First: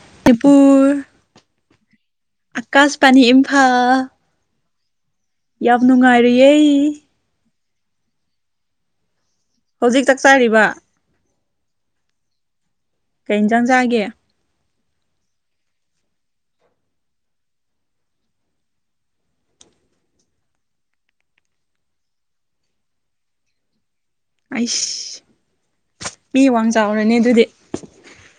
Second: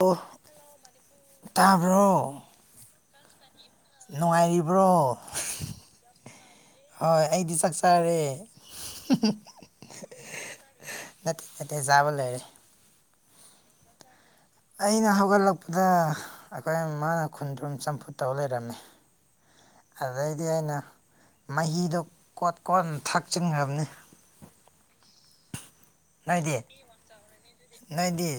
ꯑꯣ ꯇ꯭ꯤꯄꯨꯔ ꯇꯥꯕ꯭ꯔꯣ ꯄꯅꯤ ꯏꯝꯐꯥꯜ ꯕ꯭ꯔꯣ ꯌꯥꯝ ꯅꯨꯡꯉꯥꯏꯔꯤꯌꯦ ꯇꯔꯦ ꯍꯧꯖꯤꯛ ꯆꯥꯛ ꯆꯥꯔꯤꯕ ꯅꯠꯇꯦ ꯌꯥꯕ ꯂꯩꯔꯦ ꯀꯩ ꯏꯟꯖꯥꯡ ꯆꯥꯒꯦ ꯑꯩꯅ ꯍꯧꯒꯠꯂꯛꯄꯗ ꯑꯩꯈꯣꯏ ꯃꯥꯅ ꯈꯨꯟꯗꯔꯨꯝ ꯆꯝꯐꯨꯠ ꯇꯧ ꯂꯩꯔꯝꯃꯤ ꯑꯗꯩꯗꯤ ꯑꯩꯅ ꯃꯍꯤꯗꯣ ꯀꯣꯠ ꯀꯣꯠꯅ ꯊꯛꯆꯤꯟꯈ꯭ꯔꯕꯅꯤ ꯑꯩꯁ ꯃꯤ ꯅꯣꯏꯗꯤ ꯋꯥꯡ ꯆꯥꯎꯔꯅꯦ ꯑꯗꯨꯗꯤ ꯅꯣꯏꯗꯤ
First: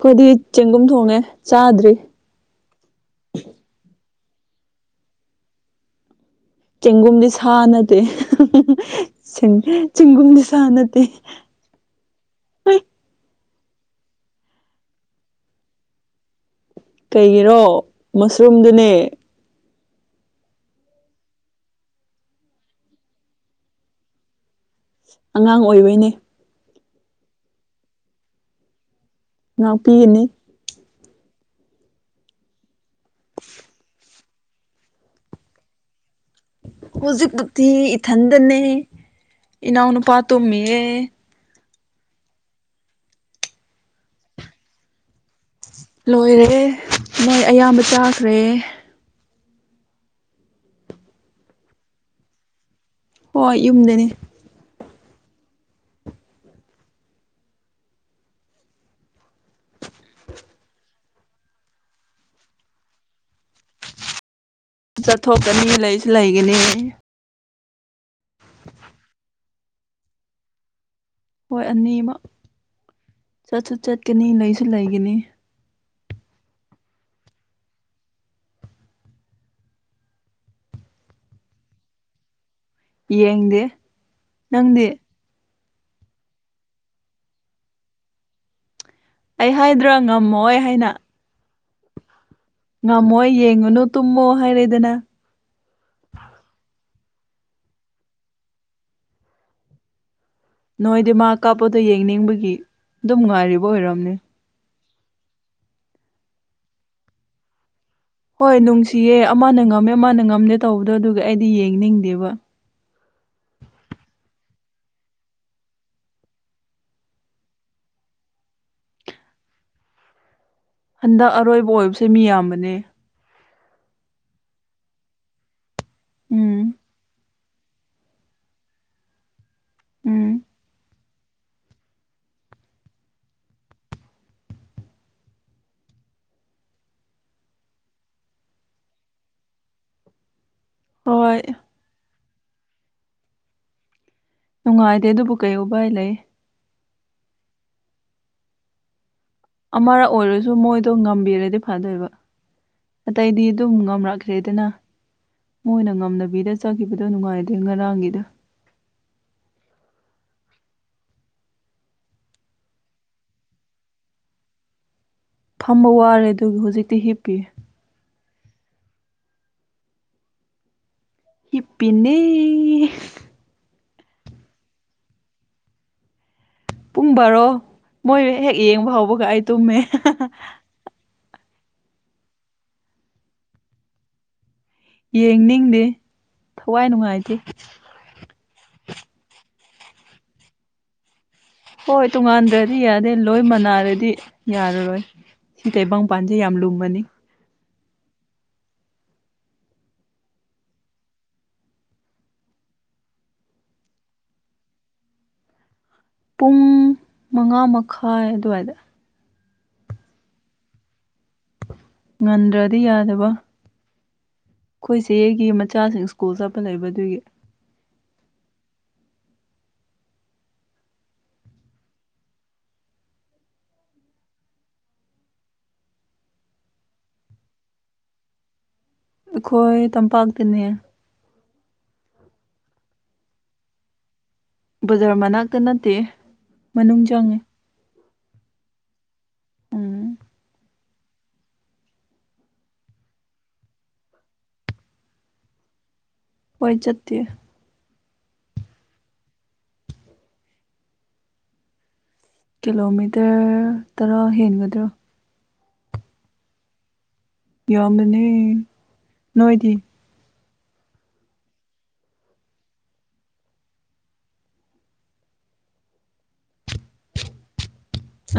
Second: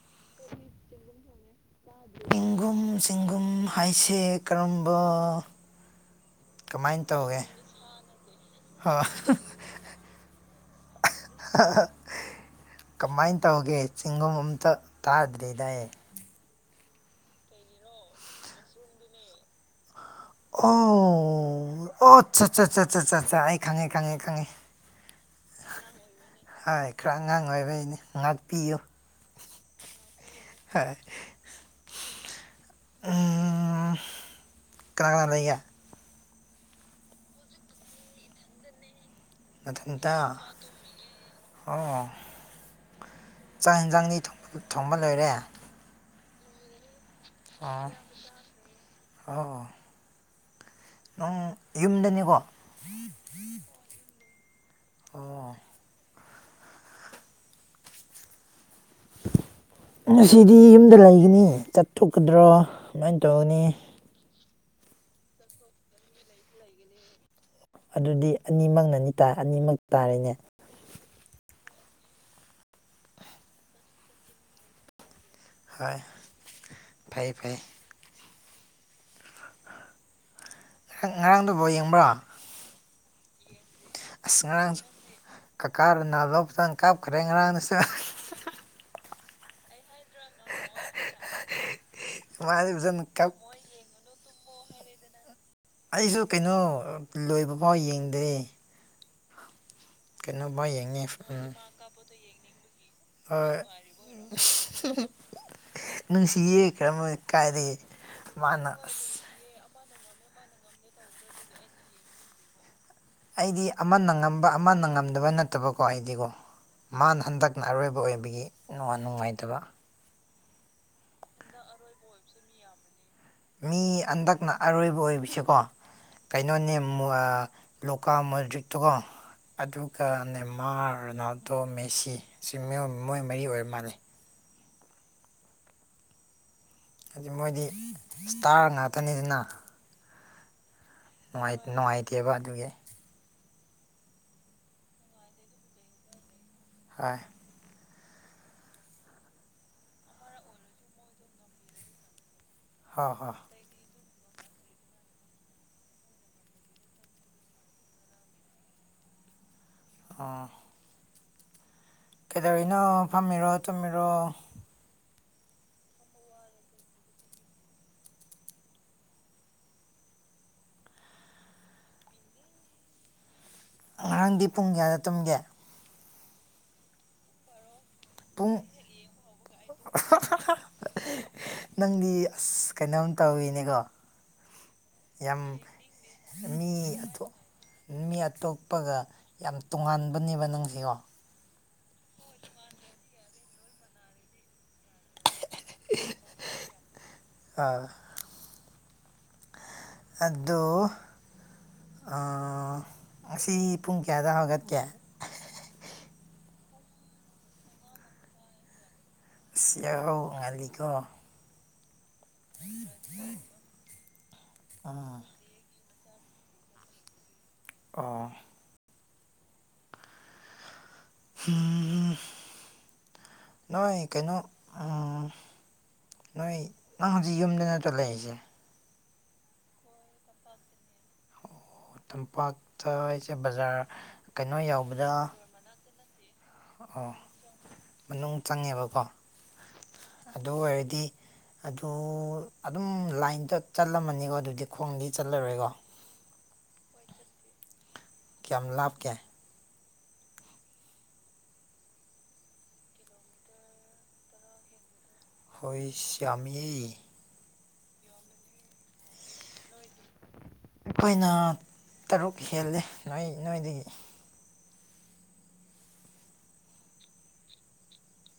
ꯈꯣꯏꯗꯤ ꯆꯦꯡꯒꯨꯝ ꯊꯣꯡꯉꯦ ꯆꯥꯗ꯭ꯔꯤ ꯆꯦꯡꯒꯨꯝ ꯆꯦꯡꯒꯨꯝ ꯍꯥꯏꯁꯦ ꯀꯔꯝꯕ ꯀꯃꯥꯏꯅ ꯆꯦꯡꯒꯨꯝꯗꯤ ꯇꯧꯒꯦ ꯁꯥ ꯅꯇꯦ ꯍ ꯆꯦꯡꯒꯨꯝꯗꯤ ꯁꯥ ꯅꯠꯇꯦ [unintelligible] ꯇꯧꯒꯦ ꯆꯤꯡꯒꯨꯝ ꯑꯝꯇ ꯇꯥꯗ꯭ꯔꯤꯗꯥ ꯑꯩ ꯀꯩꯒꯤꯔꯣ ꯃꯁꯔꯨꯝꯗꯨꯅꯦ ꯑꯣ ꯑꯣ ꯑꯆꯥ ꯆꯥ ꯆꯥ ꯆꯥ ꯑꯩ ꯈꯪꯉꯦ ꯈꯪꯉꯦ ꯑꯉꯥꯡ ꯑꯣꯏꯕꯩꯅꯦ ꯍꯥꯏ ꯈꯔ ꯑꯉꯥꯡ ꯑꯣꯏꯕꯩꯅꯤ ꯉꯥꯛꯄꯤꯌꯨ ꯉꯛꯄꯤꯒꯥꯅꯤ ꯍꯥꯏ ꯀꯅꯥ ꯀꯅꯥ ꯂꯩꯒꯦ ꯍꯧꯖꯤꯛꯄꯨꯗꯤ ꯏꯊꯟꯗꯅꯦ ꯏꯅꯥꯎ ꯅꯊꯟꯇ ꯅꯨꯄꯥ ꯇꯨꯝꯃꯤꯌꯦ ꯑꯣ ꯆꯥꯛ ꯍꯤꯟꯖꯥꯡꯗꯤ ꯊꯣꯡ ꯊꯣꯡꯕ ꯂꯣꯏꯔꯦ ꯂꯣꯏꯔꯦ ꯃꯣꯏ ꯑꯌꯥꯝꯕ ꯆꯥꯈ꯭ꯔꯦ ꯑꯥ ꯅꯪ ꯌꯨꯝꯗꯅꯤꯀꯣ ꯍꯣꯏ ꯌꯨꯝꯗꯅꯦ ꯑꯣ [inaudible] ꯉꯁꯤꯗꯤ ꯌꯨꯝꯗ ꯂꯩꯒꯅꯤ ꯆꯠꯊꯣꯛꯀꯗ꯭ꯔꯣ ꯀꯃꯥꯏ ꯇꯧꯒꯅꯤ ꯆꯠꯊꯣꯛꯀꯅꯤ ꯂꯩꯁꯨ ꯂꯩꯒꯅꯤ ꯑꯗꯨꯗꯤ ꯑꯅꯤꯃꯛꯅꯅꯤꯇ ꯑꯅꯤꯃꯛ ꯇꯥꯔꯦꯅꯦ ꯍꯣꯏ ꯑꯅꯤꯃꯛ ꯆꯠꯁꯨ ꯆꯠꯀꯅꯤ ꯂꯩꯁꯨ ꯂꯩꯒꯅꯤ ꯍꯣꯏ ꯐꯩ ꯐꯩ ꯉꯔ ꯉꯔꯥꯡꯗꯨ ꯕꯣꯜ ꯌꯦꯡꯕ꯭ꯔꯣ ꯌꯦꯡꯗꯦ ꯑꯁ ꯉꯔꯥꯡꯁꯨ ꯅꯪꯗꯤ ꯀꯀꯥ ꯅꯥ [unintelligible] ꯀꯥꯞꯈ꯭ꯔꯦ ꯉꯔꯥꯡꯁꯨ ꯑꯩ ꯍꯥꯏꯗ꯭ꯔꯥ ꯉꯝꯃꯣꯏ ꯍꯥꯏꯅ ꯑꯦ ꯉꯝꯃꯣꯏ ꯌꯦꯡꯉꯨꯅꯨ ꯇꯨꯝꯃꯣ ꯍꯥꯏꯔꯦꯗꯅ ꯑꯩꯁꯨ ꯀꯩꯅꯣ ꯂꯣꯏꯕ ꯐꯥꯎ ꯌꯦꯡꯗꯦ ꯅꯣꯏꯗꯤ ꯃꯥ ꯎꯝ ꯀꯥꯞꯄꯗꯣ ꯌꯦꯡꯅꯤꯡꯕꯒꯤ ꯑꯗꯨꯝ ꯍꯣꯏ ꯉꯥꯏꯔꯤꯕ ꯑꯣꯏꯔꯝꯅꯦ ꯅꯨꯡꯁꯤꯌꯦ ꯀꯔꯝꯕ ꯀꯥꯏꯗꯒꯤ ꯍꯣꯏ ꯃꯥꯅ ꯅꯨꯡꯁꯤꯌꯦ ꯑꯁ ꯑꯃꯅ ꯉꯝꯃꯦ ꯑꯃꯅ ꯉꯝꯗꯦ ꯇꯧꯕꯗꯣ ꯑꯗꯨꯒ ꯑꯩꯗꯤ ꯌꯦꯡꯅꯤꯡꯗꯦꯕ ꯑꯩꯗꯤ ꯑꯃꯅ ꯉꯝꯕ ꯑꯃꯅ ꯉꯝꯗꯕ ꯅꯠꯇꯕꯀꯣ ꯑꯩꯗꯤꯀꯣ ꯃꯥꯅ ꯍꯟꯗꯛꯅ ꯑꯔꯣꯏꯕ ꯑꯣꯏꯕꯒꯤ ꯅꯨꯡꯉ ꯅꯨꯡꯉꯥꯏꯇꯕ ꯍꯟꯗꯛ ꯑꯔꯣꯏꯕ ꯑꯣꯏꯕꯁꯦ ꯃꯤꯌꯥꯝꯕꯅꯦ ꯃꯤ ꯍꯟꯗꯛꯅ ꯑꯔꯣꯏꯕ ꯑꯣꯏꯁꯀꯣ ꯎꯝ ꯀꯩꯅꯣꯅꯦ ꯂꯣꯀꯥ ꯃꯜꯖꯤꯠꯇꯣꯀꯣ ꯑꯗꯨꯒ ꯎꯝ ꯅꯦꯃꯥꯔꯅ ꯗꯣ ꯃꯦꯁꯤ ꯑꯁꯤ ꯃꯣꯏ ꯃꯔꯤ ꯑꯣꯏꯔ ꯃꯥꯜꯂꯦ ꯍꯥꯏꯗꯤ ꯃꯣꯏꯗꯤ ꯁꯇꯥꯔ ꯉꯥꯛꯇꯅꯤꯗꯅ ꯍꯣꯏ ꯅꯨꯡꯉꯥꯏ ꯅꯨꯡꯉꯥꯢꯇꯦꯕ ꯑꯗꯨꯒꯤ ꯅꯨꯡꯉꯥꯏꯗꯦ ꯑꯗꯨꯕꯨ ꯀꯩꯕ ꯎꯄꯥꯏ ꯂꯩ ꯍꯣꯏ ꯑꯃꯔꯛ ꯑꯣꯏꯔꯁꯨ ꯃꯣꯏꯗꯣ ꯉꯝꯕꯤꯔꯗꯤ ꯐꯗꯣꯏꯕ ꯍꯣꯏ ꯍꯣꯏ ꯑꯇꯩꯗꯤ ꯑꯗꯨꯝ ꯉꯝꯔꯛ ꯈ꯭ꯔꯦꯗꯅ ꯃꯣꯏꯅ ꯉꯝꯅꯕꯤꯗ ꯆꯠꯈꯤꯕꯗꯣ ꯅꯨꯡꯉꯥꯏꯗꯦ ꯉꯔꯥꯡꯒꯤꯗꯣ ꯑꯣ ꯀꯩꯗꯧꯔꯤꯅꯣ ꯐꯝꯃꯤꯔꯣ ꯇꯨꯝꯃꯤꯔꯣ ꯐꯝꯕ ꯋꯥꯔꯦ ꯑꯗꯨꯒꯤ ꯍꯧꯖꯤꯛꯇꯤ ꯍꯤꯞꯄꯤꯌꯦ ꯍꯤꯞꯄꯤꯅꯦ ꯉꯔꯥꯡꯗꯤ ꯄꯨꯡ ꯀꯌꯥꯗ ꯇꯨꯝꯒꯦ ꯄꯨꯡ ꯕꯥꯔꯣ ꯃꯣꯏ ꯍꯦꯛ ꯄꯨꯡ ꯌꯦꯡꯕ ꯍꯧꯕꯒ ꯑꯩ ꯇꯨꯝꯃꯦ ꯅꯪꯗꯤ ꯑꯁ ꯀꯩꯅꯣꯝ ꯇꯧꯍꯤꯅꯦꯀꯣ ꯌꯥꯝ ꯌꯦꯡꯅꯤꯡꯗꯦ ꯃꯤ ꯊꯋꯥꯏ ꯑꯇꯣꯞ ꯅꯨꯡꯉꯥꯏꯇꯦ ꯃꯤ ꯑꯇꯣꯞꯄꯒ ꯌꯥꯝ ꯇꯣꯡꯉꯥꯟꯕꯅꯦꯕ ꯅꯪꯁꯤꯀꯣ ꯍꯣꯏ ꯇꯣꯉꯥꯟꯗ꯭ꯔꯗꯤ ꯌꯥꯗꯦ ꯂꯣꯏ ꯃꯅꯥꯔꯗꯤ ꯌꯥ ꯔꯣꯏ ꯁꯤ ꯇꯥꯢꯕꯪꯄꯥꯟꯁꯦ ꯌꯥꯝ ꯂꯨꯝꯃꯅꯤ ꯑꯥ ꯑꯗꯣ ꯉꯁꯤ ꯄꯨꯡ ꯀꯌꯥꯗ ꯍꯧꯒꯠꯀꯦ ꯄꯨꯡ ꯃꯉꯥ ꯃꯈꯥꯏ ꯑꯗꯨꯋꯥꯏꯗ ꯏꯁ ꯌꯥꯍꯧ ꯉꯜꯂꯤꯀꯣ ꯉꯟꯗꯔ꯭ꯗꯤ ꯌꯥꯗꯕ ꯑꯩꯈꯣꯏ ꯎꯝ ꯆꯦꯒꯤ ꯃꯆꯥꯁꯤꯡ ꯁ꯭ꯀꯨꯜ ꯆꯠꯄ ꯂꯩꯕ ꯑꯗꯨꯒꯤ ꯑꯣ ꯅꯣꯏ ꯀꯩꯅꯣ ꯅꯣꯏ ꯅꯪ ꯍꯧꯖꯤꯛ ꯌꯨꯝꯗꯅ ꯅꯠꯇ꯭ꯔꯣ ꯂꯩꯔꯤꯁꯦ ꯑꯩꯈꯣꯏ ꯇꯝꯄꯥꯛꯇꯅꯦ ꯇꯝꯄꯥꯛꯇ ꯑꯩꯁꯦ ꯕꯖꯥꯔ ꯀꯩꯅꯣ ꯕꯖꯥꯔ ꯌꯧꯕꯗ ꯃꯅꯥꯛꯇ ꯅꯠꯇꯤꯌꯦ ꯃꯅꯨꯡ ꯑꯣ ꯆꯪꯉꯦ ꯃꯅꯨꯡ ꯆꯪꯉꯦꯕꯀꯣ ꯎꯝ ꯑꯗꯨ ꯑꯣꯏꯔꯗꯤ ꯑꯗꯨ ꯑꯗꯨꯝ ꯂꯥꯏꯟꯗ ꯆꯠꯂꯝꯃꯅꯤꯀꯣ ꯑꯗꯨꯗꯤ ꯈꯣꯡꯗꯤ ꯆꯠꯂꯔꯣꯏꯀꯣ ꯍꯣꯏ ꯆꯠꯇꯦ ꯀꯌꯥꯝ ꯂꯥꯞꯀꯦ ꯀꯤꯂꯣꯃꯤꯇꯔ ꯇꯔꯥ ꯍꯦꯟꯒꯗ꯭ꯔꯣ ꯍꯣꯏꯁ ꯌꯥꯝꯃꯤꯍꯦ ꯌꯥꯝꯕꯅꯦ ꯅꯣꯏꯗꯤ ꯑꯩꯈꯣꯏꯅ ꯇꯔꯨꯛ ꯍꯦꯜꯂꯦ ꯅꯣꯏ ꯅꯣꯏꯗꯒꯤ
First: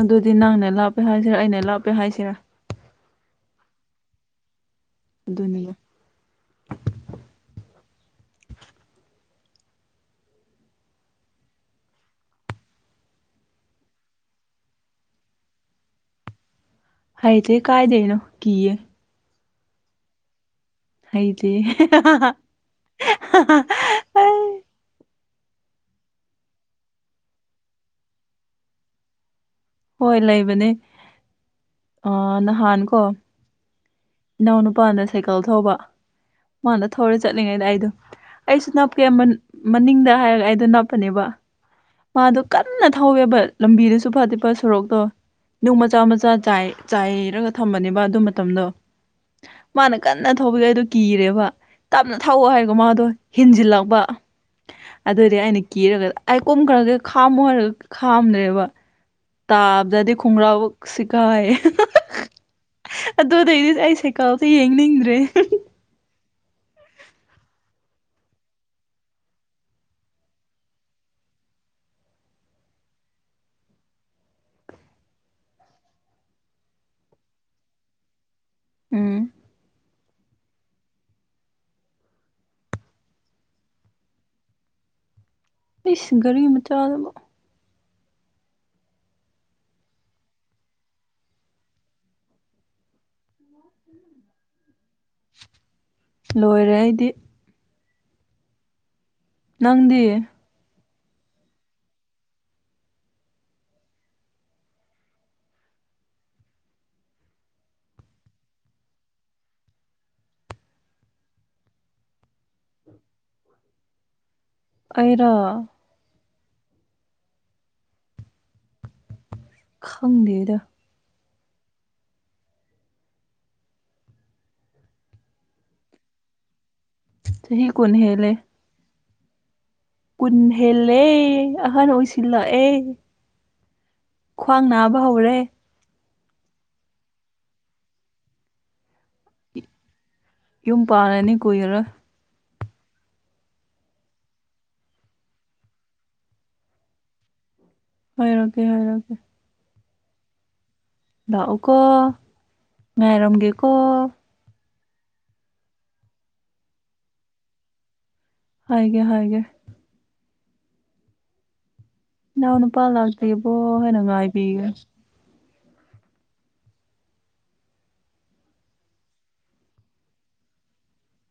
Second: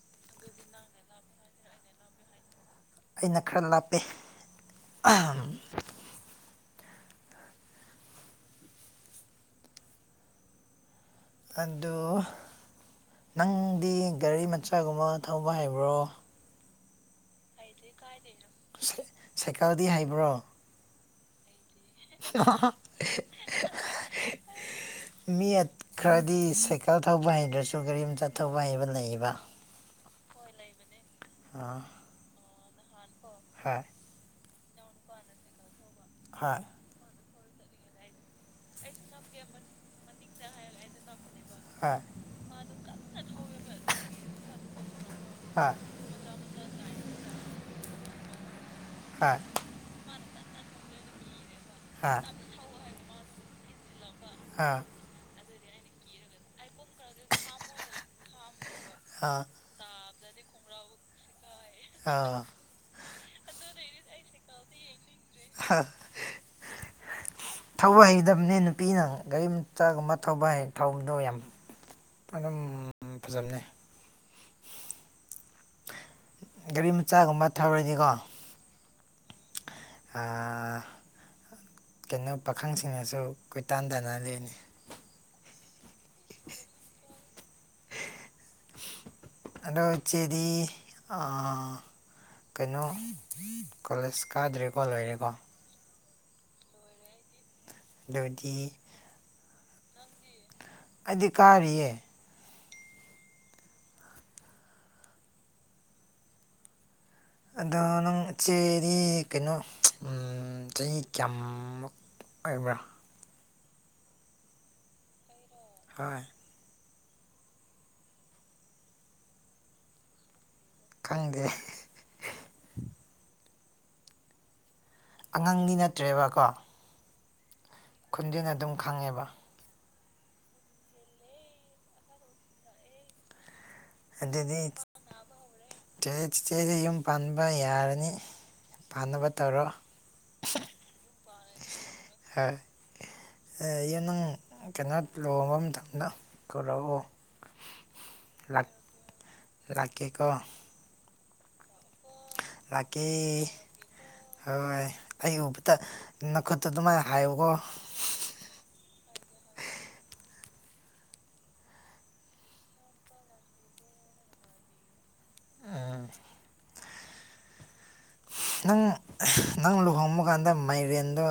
ꯑꯗꯨꯗꯤ ꯅꯪꯅ ꯂꯥꯞꯄꯦ ꯍꯥꯏꯁꯤꯔꯥ ꯑꯩꯅ ꯂꯥꯞꯄꯦ ꯍꯥꯏꯁꯤꯔꯥ ꯑꯩꯅ ꯈꯔ ꯂꯥꯞꯄꯦ ꯑꯗꯨꯅꯤꯌꯦ ꯑꯗꯨ ꯅꯪꯗꯤ ꯒꯥꯔꯤ ꯃꯆꯥꯒꯨꯝꯕ ꯊꯧꯕ ꯍꯩꯕ꯭ꯔꯣ ꯍꯥꯏꯗꯦ ꯀꯥꯥꯏꯗꯩꯅꯣ ꯀꯤꯌꯦ ꯁꯥꯏꯀꯜꯗꯤ ꯍꯩꯕ꯭ꯔꯣ ꯍꯩꯇꯤꯌꯦ ꯃꯤ ꯈꯔꯗꯤ ꯁꯥꯏꯀꯜ ꯊꯧꯕ ꯍꯩꯗ꯭ꯔꯁꯨ ꯒꯥꯔꯤ ꯃꯆꯥ ꯊꯧꯕ ꯍꯩꯕ ꯂꯩꯌꯦꯕ ꯍꯣꯏ ꯂꯩꯕꯅꯦ ꯍꯣꯏ ꯑ ꯅꯍꯥꯟ ꯀꯣ ꯍꯣꯏ ꯏꯅꯥꯎꯅꯨꯄꯥꯅ ꯁꯥꯏꯀꯜ ꯊꯧꯕ ꯍꯣꯏ ꯃꯥꯅ ꯊꯧꯔ ꯆꯠꯂꯤꯉꯩꯗ ꯑꯩꯗꯣ ꯑꯩꯁꯨ ꯅꯞ ꯀ ꯃꯅꯤꯡꯗ ꯍꯥꯏꯔꯒ ꯑꯩꯗꯣ ꯅꯞꯄꯅꯦꯕ ꯃꯥꯗꯣ ꯀꯟꯅ ꯊꯧꯋꯦꯕ ꯂꯝꯕꯤꯗꯨꯁꯨ ꯐꯥꯠꯇꯦꯕ ꯁꯣꯔꯣꯛꯇꯣ ꯅꯨꯡ ꯍꯣꯏ ꯃꯆꯥ ꯃꯆꯥ ꯆꯥꯏ ꯆꯥꯏꯔꯒ ꯊꯝꯕꯅꯦꯕ ꯑꯗꯨ ꯃꯇꯝꯗꯣ ꯃꯥꯅ ꯀꯟꯅ ꯊꯧꯕꯒꯤ ꯑꯩꯗꯣ ꯀꯤꯔꯦꯕ ꯍꯣꯏ ꯇꯞꯅ ꯊꯥꯎꯋꯣ ꯍꯥꯏꯔꯒ ꯃꯥꯗꯣ ꯍꯦꯟꯖꯤꯜꯂꯛꯄ ꯍꯣꯏ ꯑꯗꯨꯗꯤ ꯑꯩꯅ ꯀꯤꯔꯒ ꯑꯩꯥꯏ ꯀꯣꯝꯒ꯭ꯔꯒꯨ ꯈꯥꯝꯃꯣ ꯍꯥꯏꯔꯒ ꯈꯥꯝꯗ꯭ꯔꯦꯕ ꯇꯥꯕꯗꯗꯤ ꯈꯣꯡꯒ꯭ꯔꯥꯎꯕꯛ ꯁꯤꯒꯥꯏꯌꯦ ꯍꯣꯏ ꯑꯗꯨꯗꯩꯗꯤ ꯑꯩ ꯁꯥꯢꯀꯜꯁꯦ ꯌꯦꯡꯅꯤꯡꯗ꯭ꯔꯦ [unintelligible] ꯊꯧꯕ ꯍꯩꯗꯝꯅꯦ ꯅꯨꯄꯤꯅ ꯒꯥꯔꯤ ꯃꯆꯥꯒꯨꯝꯕ ꯊꯧꯕ ꯍꯩ ꯊꯧꯕꯗꯣ ꯌꯥꯝ ꯑꯗꯨꯝ ꯐꯖꯝꯅꯦ ꯒꯥꯔꯤ ꯃꯆꯥꯒꯨꯝꯕ ꯊꯧꯔꯗꯤꯀꯣ ꯎꯝ ꯑꯥ... ꯀꯩꯅꯣ ꯄꯥꯈꯪꯁꯤꯡꯅꯁꯨ ꯀꯣꯏ ꯇꯥꯟ ꯇꯥꯟꯅꯗꯣꯢꯅꯦ ꯏꯁ ꯒꯥꯔꯤꯒꯤ ꯃꯆꯥꯥꯗꯕꯣ ꯑꯗꯣ ꯆꯦꯔꯤ ꯑꯥ ꯀꯩꯅꯣ ꯀꯣꯂꯦꯖ ꯀꯥꯗ꯭ꯔꯦꯀꯣ ꯂꯣꯏꯔꯦꯀꯣ ꯂꯣꯏꯔꯦ ꯑꯩꯗꯤ ꯑꯗꯨꯗꯤ ꯅꯪꯗꯤ ꯑꯩꯗꯤ ꯀꯥꯔꯤꯌꯦ ꯑꯗꯣ ꯅꯪ ꯏꯆꯦꯗꯤ ꯀꯩꯅꯣ ꯆꯍꯤ ꯀꯌꯥꯝꯃꯨꯛ ꯑꯩꯕꯨꯔꯥ ꯑꯩꯔꯣ ꯇꯥꯏ ꯈꯪꯗꯦꯗ ꯈꯪꯗꯦ ꯍꯦ ꯑꯉꯥꯡꯗꯤ ꯅꯠꯇ꯭ꯔꯦꯕꯀꯣ ꯆꯍꯤ ꯀꯨꯟ ꯍꯦꯜꯂꯦ ꯈꯨꯟꯗꯨꯅ ꯑꯗꯨꯝ ꯈꯪꯉꯦꯕ ꯀꯨꯟ ꯍꯦꯜꯂꯦ ꯑꯍꯟ ꯑꯣꯏꯁꯤꯜꯂꯛꯑꯦ ꯑꯗꯨꯗꯤ ꯈ꯭ꯋꯥꯡ ꯅꯥꯕ ꯍꯧꯔꯦ ꯆꯦ ꯆꯤꯆꯦꯁꯦ ꯌꯨꯝ ꯄꯥꯟꯕ ꯌꯥꯔꯅꯤ ꯄꯥꯟꯅꯕ ꯇꯧꯔꯣ ꯌꯨꯝ ꯄꯥꯜꯂꯅꯤ ꯀꯨꯢꯔꯔꯣꯢ ꯑꯩ ꯅꯪ ꯀꯩꯅꯣ ꯂꯨꯍꯣꯡꯕ ꯃꯇꯝꯗ ꯀꯧꯔꯛꯑꯣ ꯍꯥꯏꯔꯀꯦ ꯍꯥꯏꯔꯀꯦ ꯔꯥꯛꯀꯦꯀꯣ ꯂꯥꯛꯎꯀꯣ ꯉꯥꯏꯔꯝꯒꯦꯀꯣ ꯍꯣꯏ ꯑꯩ ꯎꯕꯗ ꯅꯈꯨꯠꯇꯣ ꯑꯗꯨꯃꯥꯏ ꯍꯥꯏꯌꯨꯀꯣ ꯍꯥꯏꯒꯦ ꯍꯥꯏꯒꯦ ꯢꯅꯥꯎ ꯅꯨꯄꯥ ꯂꯥꯛꯇꯤꯕꯣ ꯍꯥꯏꯅ ꯉꯥꯏꯕꯤꯒꯅꯤ ꯎꯝ ꯅꯪ ꯅꯪ ꯂꯨꯍꯣꯡꯕ ꯀꯥꯟꯗ ꯃꯥꯏꯔꯦꯟꯗꯣ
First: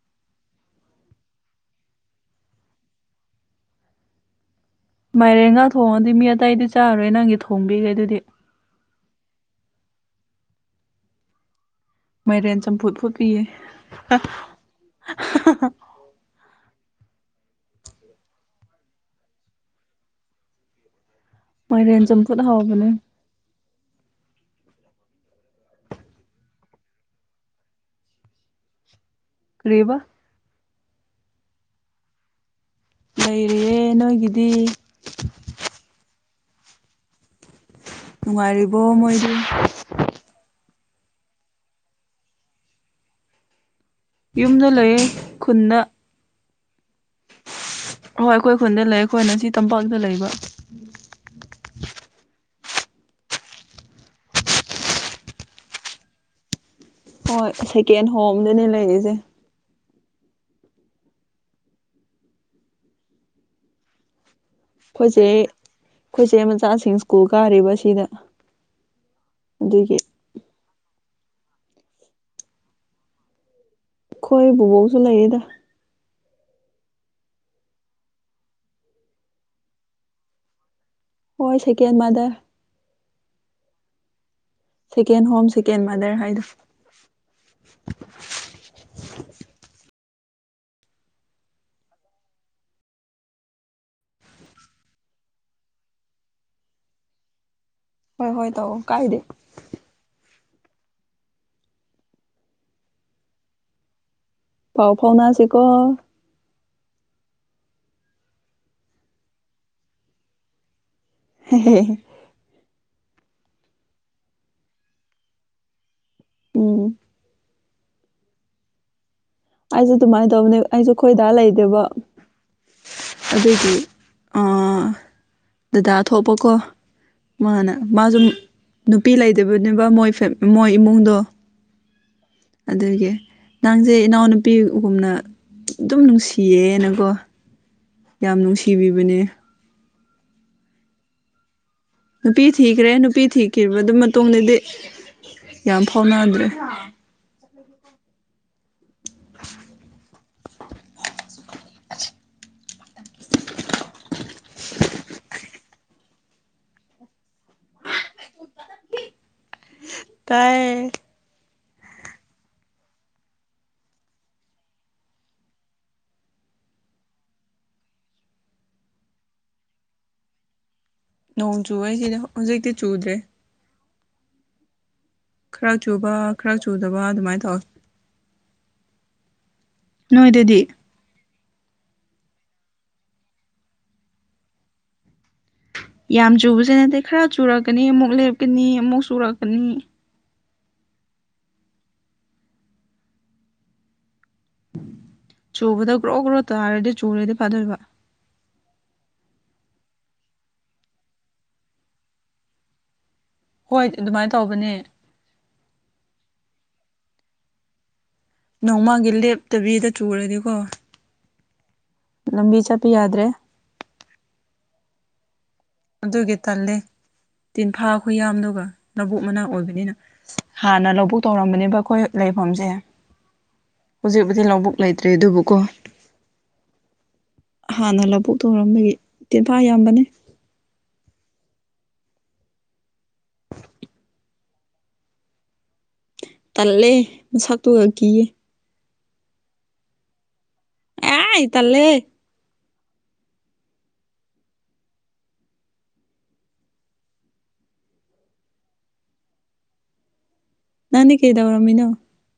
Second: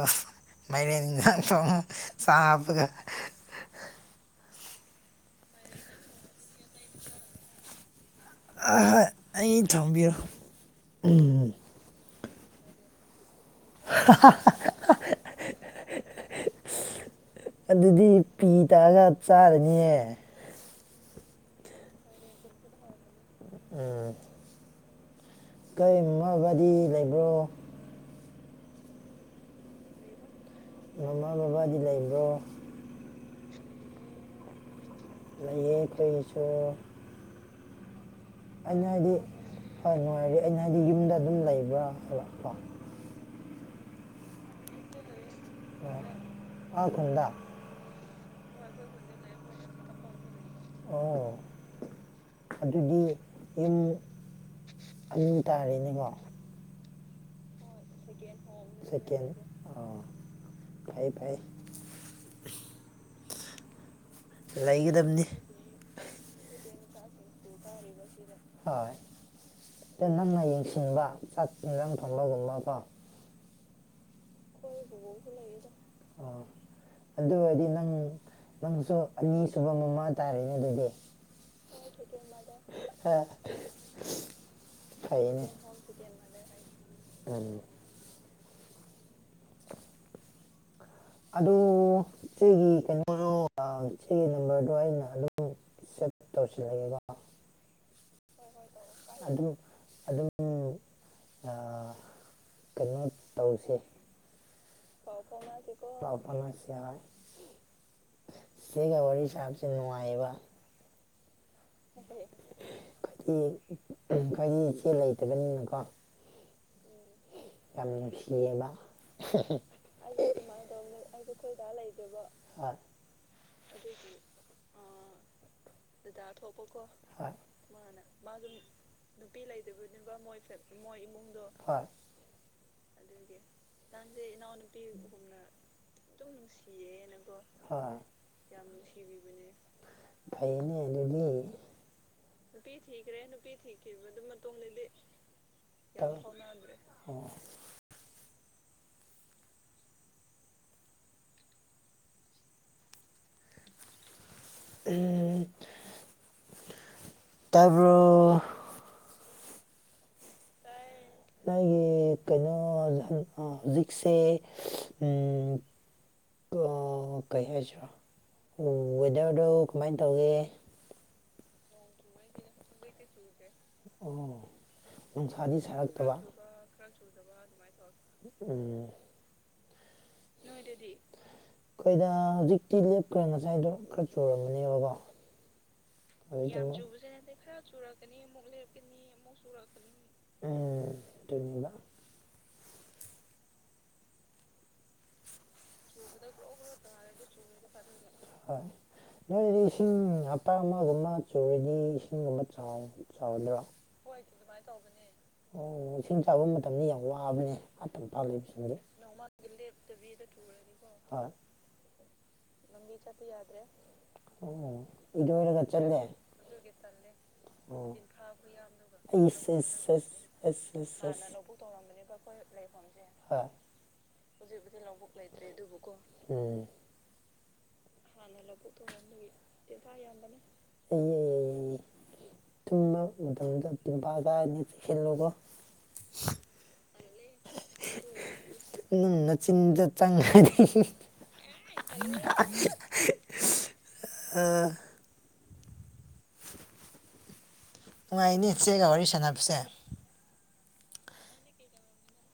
ꯃꯥꯏꯔꯦꯟ [unintelligible] ꯆꯥꯕꯒ [inaudible] ꯃꯥꯏꯔꯦꯟꯒꯥ ꯊꯣꯡꯉꯗꯤ ꯃꯤ ꯑꯇꯩꯗꯤ ꯆꯥꯔꯔꯣꯏ ꯅꯪꯒꯤ ꯊꯣꯡꯕꯤꯒꯦ ꯑꯗꯨꯗꯤ ꯑꯍꯣꯏ ꯑꯩ ꯊꯝꯕꯤꯔꯣ ꯃꯥꯏꯔꯦꯟ ꯆꯝꯐꯨꯠ ꯐꯨꯠꯄꯤꯌꯦ ꯑꯗꯨꯗꯤ ꯄꯤ ꯇꯥꯔꯥꯒ ꯆꯥꯔꯅꯤꯌꯦ ꯃꯥꯏꯔꯦꯟ ꯆꯝꯐꯨꯠ ꯍꯥꯥꯎꯕꯅꯦ ꯎꯝ ꯀꯔꯤꯒꯨꯝꯅꯕꯗꯤ ꯂꯩꯕ꯭ꯔꯣ ꯀꯔꯤꯕꯥ ꯃꯃꯥ ꯕꯕꯥꯗꯤ ꯂꯩꯕ꯭ꯔꯣ ꯏꯔꯤꯑꯦ ꯅꯣꯏꯒꯤꯗꯤ ꯆ ꯃꯥꯏꯔꯤꯕ ꯃꯣꯏꯗ ꯍꯣꯏ ꯅꯨꯡꯉꯥꯏꯔꯤ ꯑꯩꯅ ꯍꯥꯏꯗꯤ ꯌꯨꯝꯗ ꯑꯗꯨꯝ ꯂꯩꯕ꯭ꯔꯥ ꯍꯥꯏꯕ ꯀꯣ ꯌꯨꯝꯗ ꯂꯩꯌꯦ ꯈꯨꯟꯗ ꯑꯥ ꯈꯨꯟꯗ ꯍꯣꯏ ꯑꯩꯈꯣꯏ ꯈꯨꯟꯗ ꯂꯩ ꯑꯩꯈꯣꯏꯅ ꯁꯤ ꯇꯝꯄꯥꯛꯇ ꯂꯩꯕ ꯑꯣ ꯑꯗꯨꯗꯤ ꯌꯨꯝ ꯑꯅꯤ ꯇꯥꯔꯦꯅꯦꯀꯣ ꯍꯣꯏ ꯁꯦꯀꯦꯟ ꯍꯣꯝꯗꯅꯦ ꯂꯩꯔꯤꯖꯦ ꯁꯦꯀꯦꯟ ꯑꯣ ꯐꯩ ꯐꯩ ꯂꯩꯒꯗꯕꯅꯤ ꯑꯩꯈꯣꯏꯁꯦ ꯑꯩꯈꯣꯏꯁꯦ ꯃꯆꯥꯁꯤꯡ ꯁ꯭ꯀꯨꯜ ꯀꯥꯔꯤꯕ ꯁꯤꯗ ꯍꯣꯏ ꯑꯗꯨꯒꯤ ꯑ ꯅꯪꯅ ꯌꯦꯡꯁꯤꯟꯕ ꯆꯠꯅ ꯊꯝꯕꯒꯝꯃ ꯀ ꯑꯩꯈꯣꯏ ꯕꯕꯣꯛꯁꯨ ꯂꯩꯔꯤꯗ ꯑꯣ ꯑꯗꯨ ꯑꯣꯏꯔꯗꯤ ꯅꯪ ꯅꯪꯁꯨ ꯑꯅꯤꯁꯨꯕ ꯃꯃꯥ ꯇꯥꯔꯦꯅꯦ ꯑꯗꯨꯗꯤ ꯍꯣꯏ ꯁꯦꯀꯦꯟ ꯃꯥꯗꯔ [unintelligible] ꯁꯦꯀꯦꯟ ꯍꯣꯝ ꯐꯩꯅꯦ ꯁꯦꯀꯦꯟ ꯃꯥꯗꯔ ꯍꯥꯏꯗꯣ [unintelligible] ꯎꯝ ꯑꯗꯨ ꯁꯤꯒꯤ ꯀꯩꯅꯣꯗꯣ ꯁꯤꯒꯤ ꯅꯝꯕꯔꯗꯣ ꯑꯩꯅ ꯑꯗꯨꯝ ꯁꯦꯠ ꯇꯧꯁꯤꯜꯂꯒꯦꯀꯣ ꯍꯣꯏ ꯍꯣꯏ ꯇꯧꯕꯑꯣꯣ ꯑꯗꯨꯝ ꯑꯗꯨꯝ ꯀꯩꯅꯣ ꯇꯧꯁꯦ ꯐꯥꯎ ꯐꯥꯎꯅꯁꯤꯦꯀꯣ ꯁꯤ ꯀ ꯋꯥꯔꯤ ꯁꯥꯁꯦ ꯅꯨꯡꯉꯥꯏꯕ ꯍꯦ ꯍꯤ ꯈꯗꯤ ꯈꯗꯤ ꯏꯆꯦ ꯂꯩꯇꯕꯅꯤꯅꯀꯣ ꯎꯝ ꯌꯥꯝꯅ ꯅꯨꯪꯁꯤꯌꯦꯕ ꯑꯩꯁꯨ ꯑꯗꯨꯃꯥꯏꯅ ꯇꯧꯕꯅꯦ ꯑꯩꯁꯨ ꯈꯣꯏꯗꯥ ꯂꯩꯗꯦꯕ ꯍꯣꯏ ꯑꯗꯨꯗꯤ ꯗꯗꯥ ꯊꯣꯛꯄ ꯀꯣ ꯍꯣꯏ ꯃꯥꯅ ꯃꯥꯁꯨꯨꯝ ꯅꯨꯄꯤ ꯂꯩꯇꯕꯅꯦꯕ ꯃꯣꯏ ꯃꯣꯏ ꯏꯃꯨꯡꯗꯣ ꯍꯣꯏ ꯑꯗꯨꯒꯤ ꯅꯪꯁꯦ ꯏꯅꯥꯎꯅꯨꯄꯤꯒꯨꯝꯅ ꯑꯗꯨꯝ ꯅꯨꯡꯁꯤꯌꯦꯅꯀꯣ ꯍꯣꯏ ꯌꯥꯝ ꯅꯨꯡꯁꯤꯕꯤꯕꯅꯦ ꯐꯩꯅꯦ ꯑꯗꯨꯗꯤ ꯅꯨꯄꯤ ꯊꯤꯈ꯭ꯔꯦ ꯅꯨꯄꯤ ꯊꯤꯈꯤꯕ ꯑꯗꯨ ꯃꯇꯨꯡꯗꯗꯤ ꯌꯥꯝ ꯐꯥꯎꯅꯗ꯭ꯔꯦ [inaudible] ꯎꯝ ꯇꯥꯔꯕ ꯇꯥꯏ ꯅ ꯀꯩꯅꯣ ꯍꯧꯖꯤꯛꯁꯦ ꯑꯣ ꯀꯩ ꯍꯥꯏꯁꯤꯔ ꯋꯦꯗꯔꯗꯣ ꯀꯃꯥꯏꯅ ꯇꯧꯒꯦ ꯅꯣꯡ ꯆꯨꯩꯁꯤꯗꯤ ꯍꯧꯖꯤꯛꯇꯤ ꯆꯨꯗ꯭ꯔꯦ ꯑ ꯈꯔ ꯆꯨꯕ ꯈꯔ ꯆꯨꯗꯕ ꯑꯗꯨꯃꯥꯏꯅ ꯇꯧꯋꯤ ꯎꯝ ꯅꯣꯏꯗꯗꯤ ꯑꯩꯈꯣꯏꯗ ꯍꯧꯖꯤꯛꯇꯤ ꯂꯦꯞꯈ꯭ꯔꯦ ꯉꯁꯥꯏꯗꯣ ꯈꯔ ꯆꯨꯔꯃꯅꯦꯕꯀꯣ ꯌꯥꯝ ꯆꯨꯕꯁꯦ ꯅꯠꯇꯦ ꯈꯔ ꯆꯨꯔꯛꯀꯅꯤ ꯑꯃꯨꯛ ꯂꯦꯞꯀꯅꯤ ꯑꯃꯨꯛ ꯆꯨꯔꯛꯀꯅꯤ ꯇ꯭ꯔꯅꯤꯡꯡꯗ ꯆꯨꯕꯗ ꯒ꯭ꯔꯣ ꯒ꯭ꯔꯣ ꯇꯥꯔꯗꯤ ꯆꯨꯔꯗꯤ ꯐꯥꯗꯣꯏꯕ ꯍꯣꯏ ꯅꯣꯏꯗꯤ ꯏꯁꯤꯡ ꯍꯇꯥ ꯑꯃꯒꯨꯝꯕ ꯆꯔꯤꯅꯤ ꯏꯁꯤꯡꯒꯨꯝꯕ ꯆꯥꯎꯅꯤ ꯑꯣ ꯍꯣꯏ ꯑꯗꯨꯃꯥꯏꯅ ꯇꯧꯕꯅꯦ ꯏꯁꯤꯡ ꯆꯥꯕ ꯃꯇꯝꯗ ꯌꯥꯝ ꯋꯥꯕꯅꯦ ꯇꯝꯄꯥꯛ ꯂꯩꯕꯁꯤꯡꯗꯤ ꯅꯣꯡꯃꯒꯤ ꯂꯦꯞꯇꯕꯤꯗ ꯆꯨꯔꯗꯤꯀꯣ ꯂꯝꯕꯤ ꯆꯠꯄ ꯌꯥꯗ꯭ꯔꯦ ꯏꯗ ꯑꯗꯨꯒꯤ ꯇꯂꯦ ꯑꯣ ꯇꯤꯟꯐꯥꯈꯣꯏ ꯌꯥꯝꯗꯨꯒ ꯂꯧꯕꯨꯛ ꯃꯅꯥꯛ ꯑꯩꯁ ꯑꯣꯏꯕꯅꯤꯅ ꯑꯁ ꯑꯁ ꯑꯁ ꯍꯥꯟꯅ ꯂꯧꯕꯨꯛ ꯇꯧꯔꯝꯕꯅꯦꯕ ꯑꯩꯈꯣꯏ ꯐꯣꯝꯖꯦ ꯑ ꯍꯧꯖꯤꯛꯕꯨꯗꯤ ꯂꯧꯕꯨꯛ ꯂꯩꯇ꯭ꯔꯦ ꯑꯗꯨꯕꯨꯀꯣ ꯎꯝ ꯍꯥꯟꯅ ꯂꯧꯕꯨ ꯊꯧꯔꯝꯕꯒꯤ ꯇꯦꯟꯐꯥ ꯌꯥꯝꯕꯅꯦ ꯑꯩ ꯇꯨꯝꯕ ꯃꯇꯝꯗ ꯇꯤꯝꯐꯥ ꯀꯅꯤ ꯆꯨꯁꯤꯜꯂꯣꯀꯣ ꯇꯜꯂꯦ ꯃꯁꯛꯇꯨꯒ ꯀꯤꯌꯦ ꯅꯨꯡꯅꯆꯤꯟꯗ ꯆꯪꯉꯅꯤ ꯑꯥꯏ ꯇꯜꯂꯦ ꯑ ꯅꯨꯡꯉꯥꯏꯅꯤ ꯏ ꯆꯦꯒ ꯋꯥꯔꯤ ꯁꯥꯟꯅꯕꯁꯦ ꯅꯥꯟ ꯀꯦꯗꯕ ꯔꯃꯤꯅꯥꯣ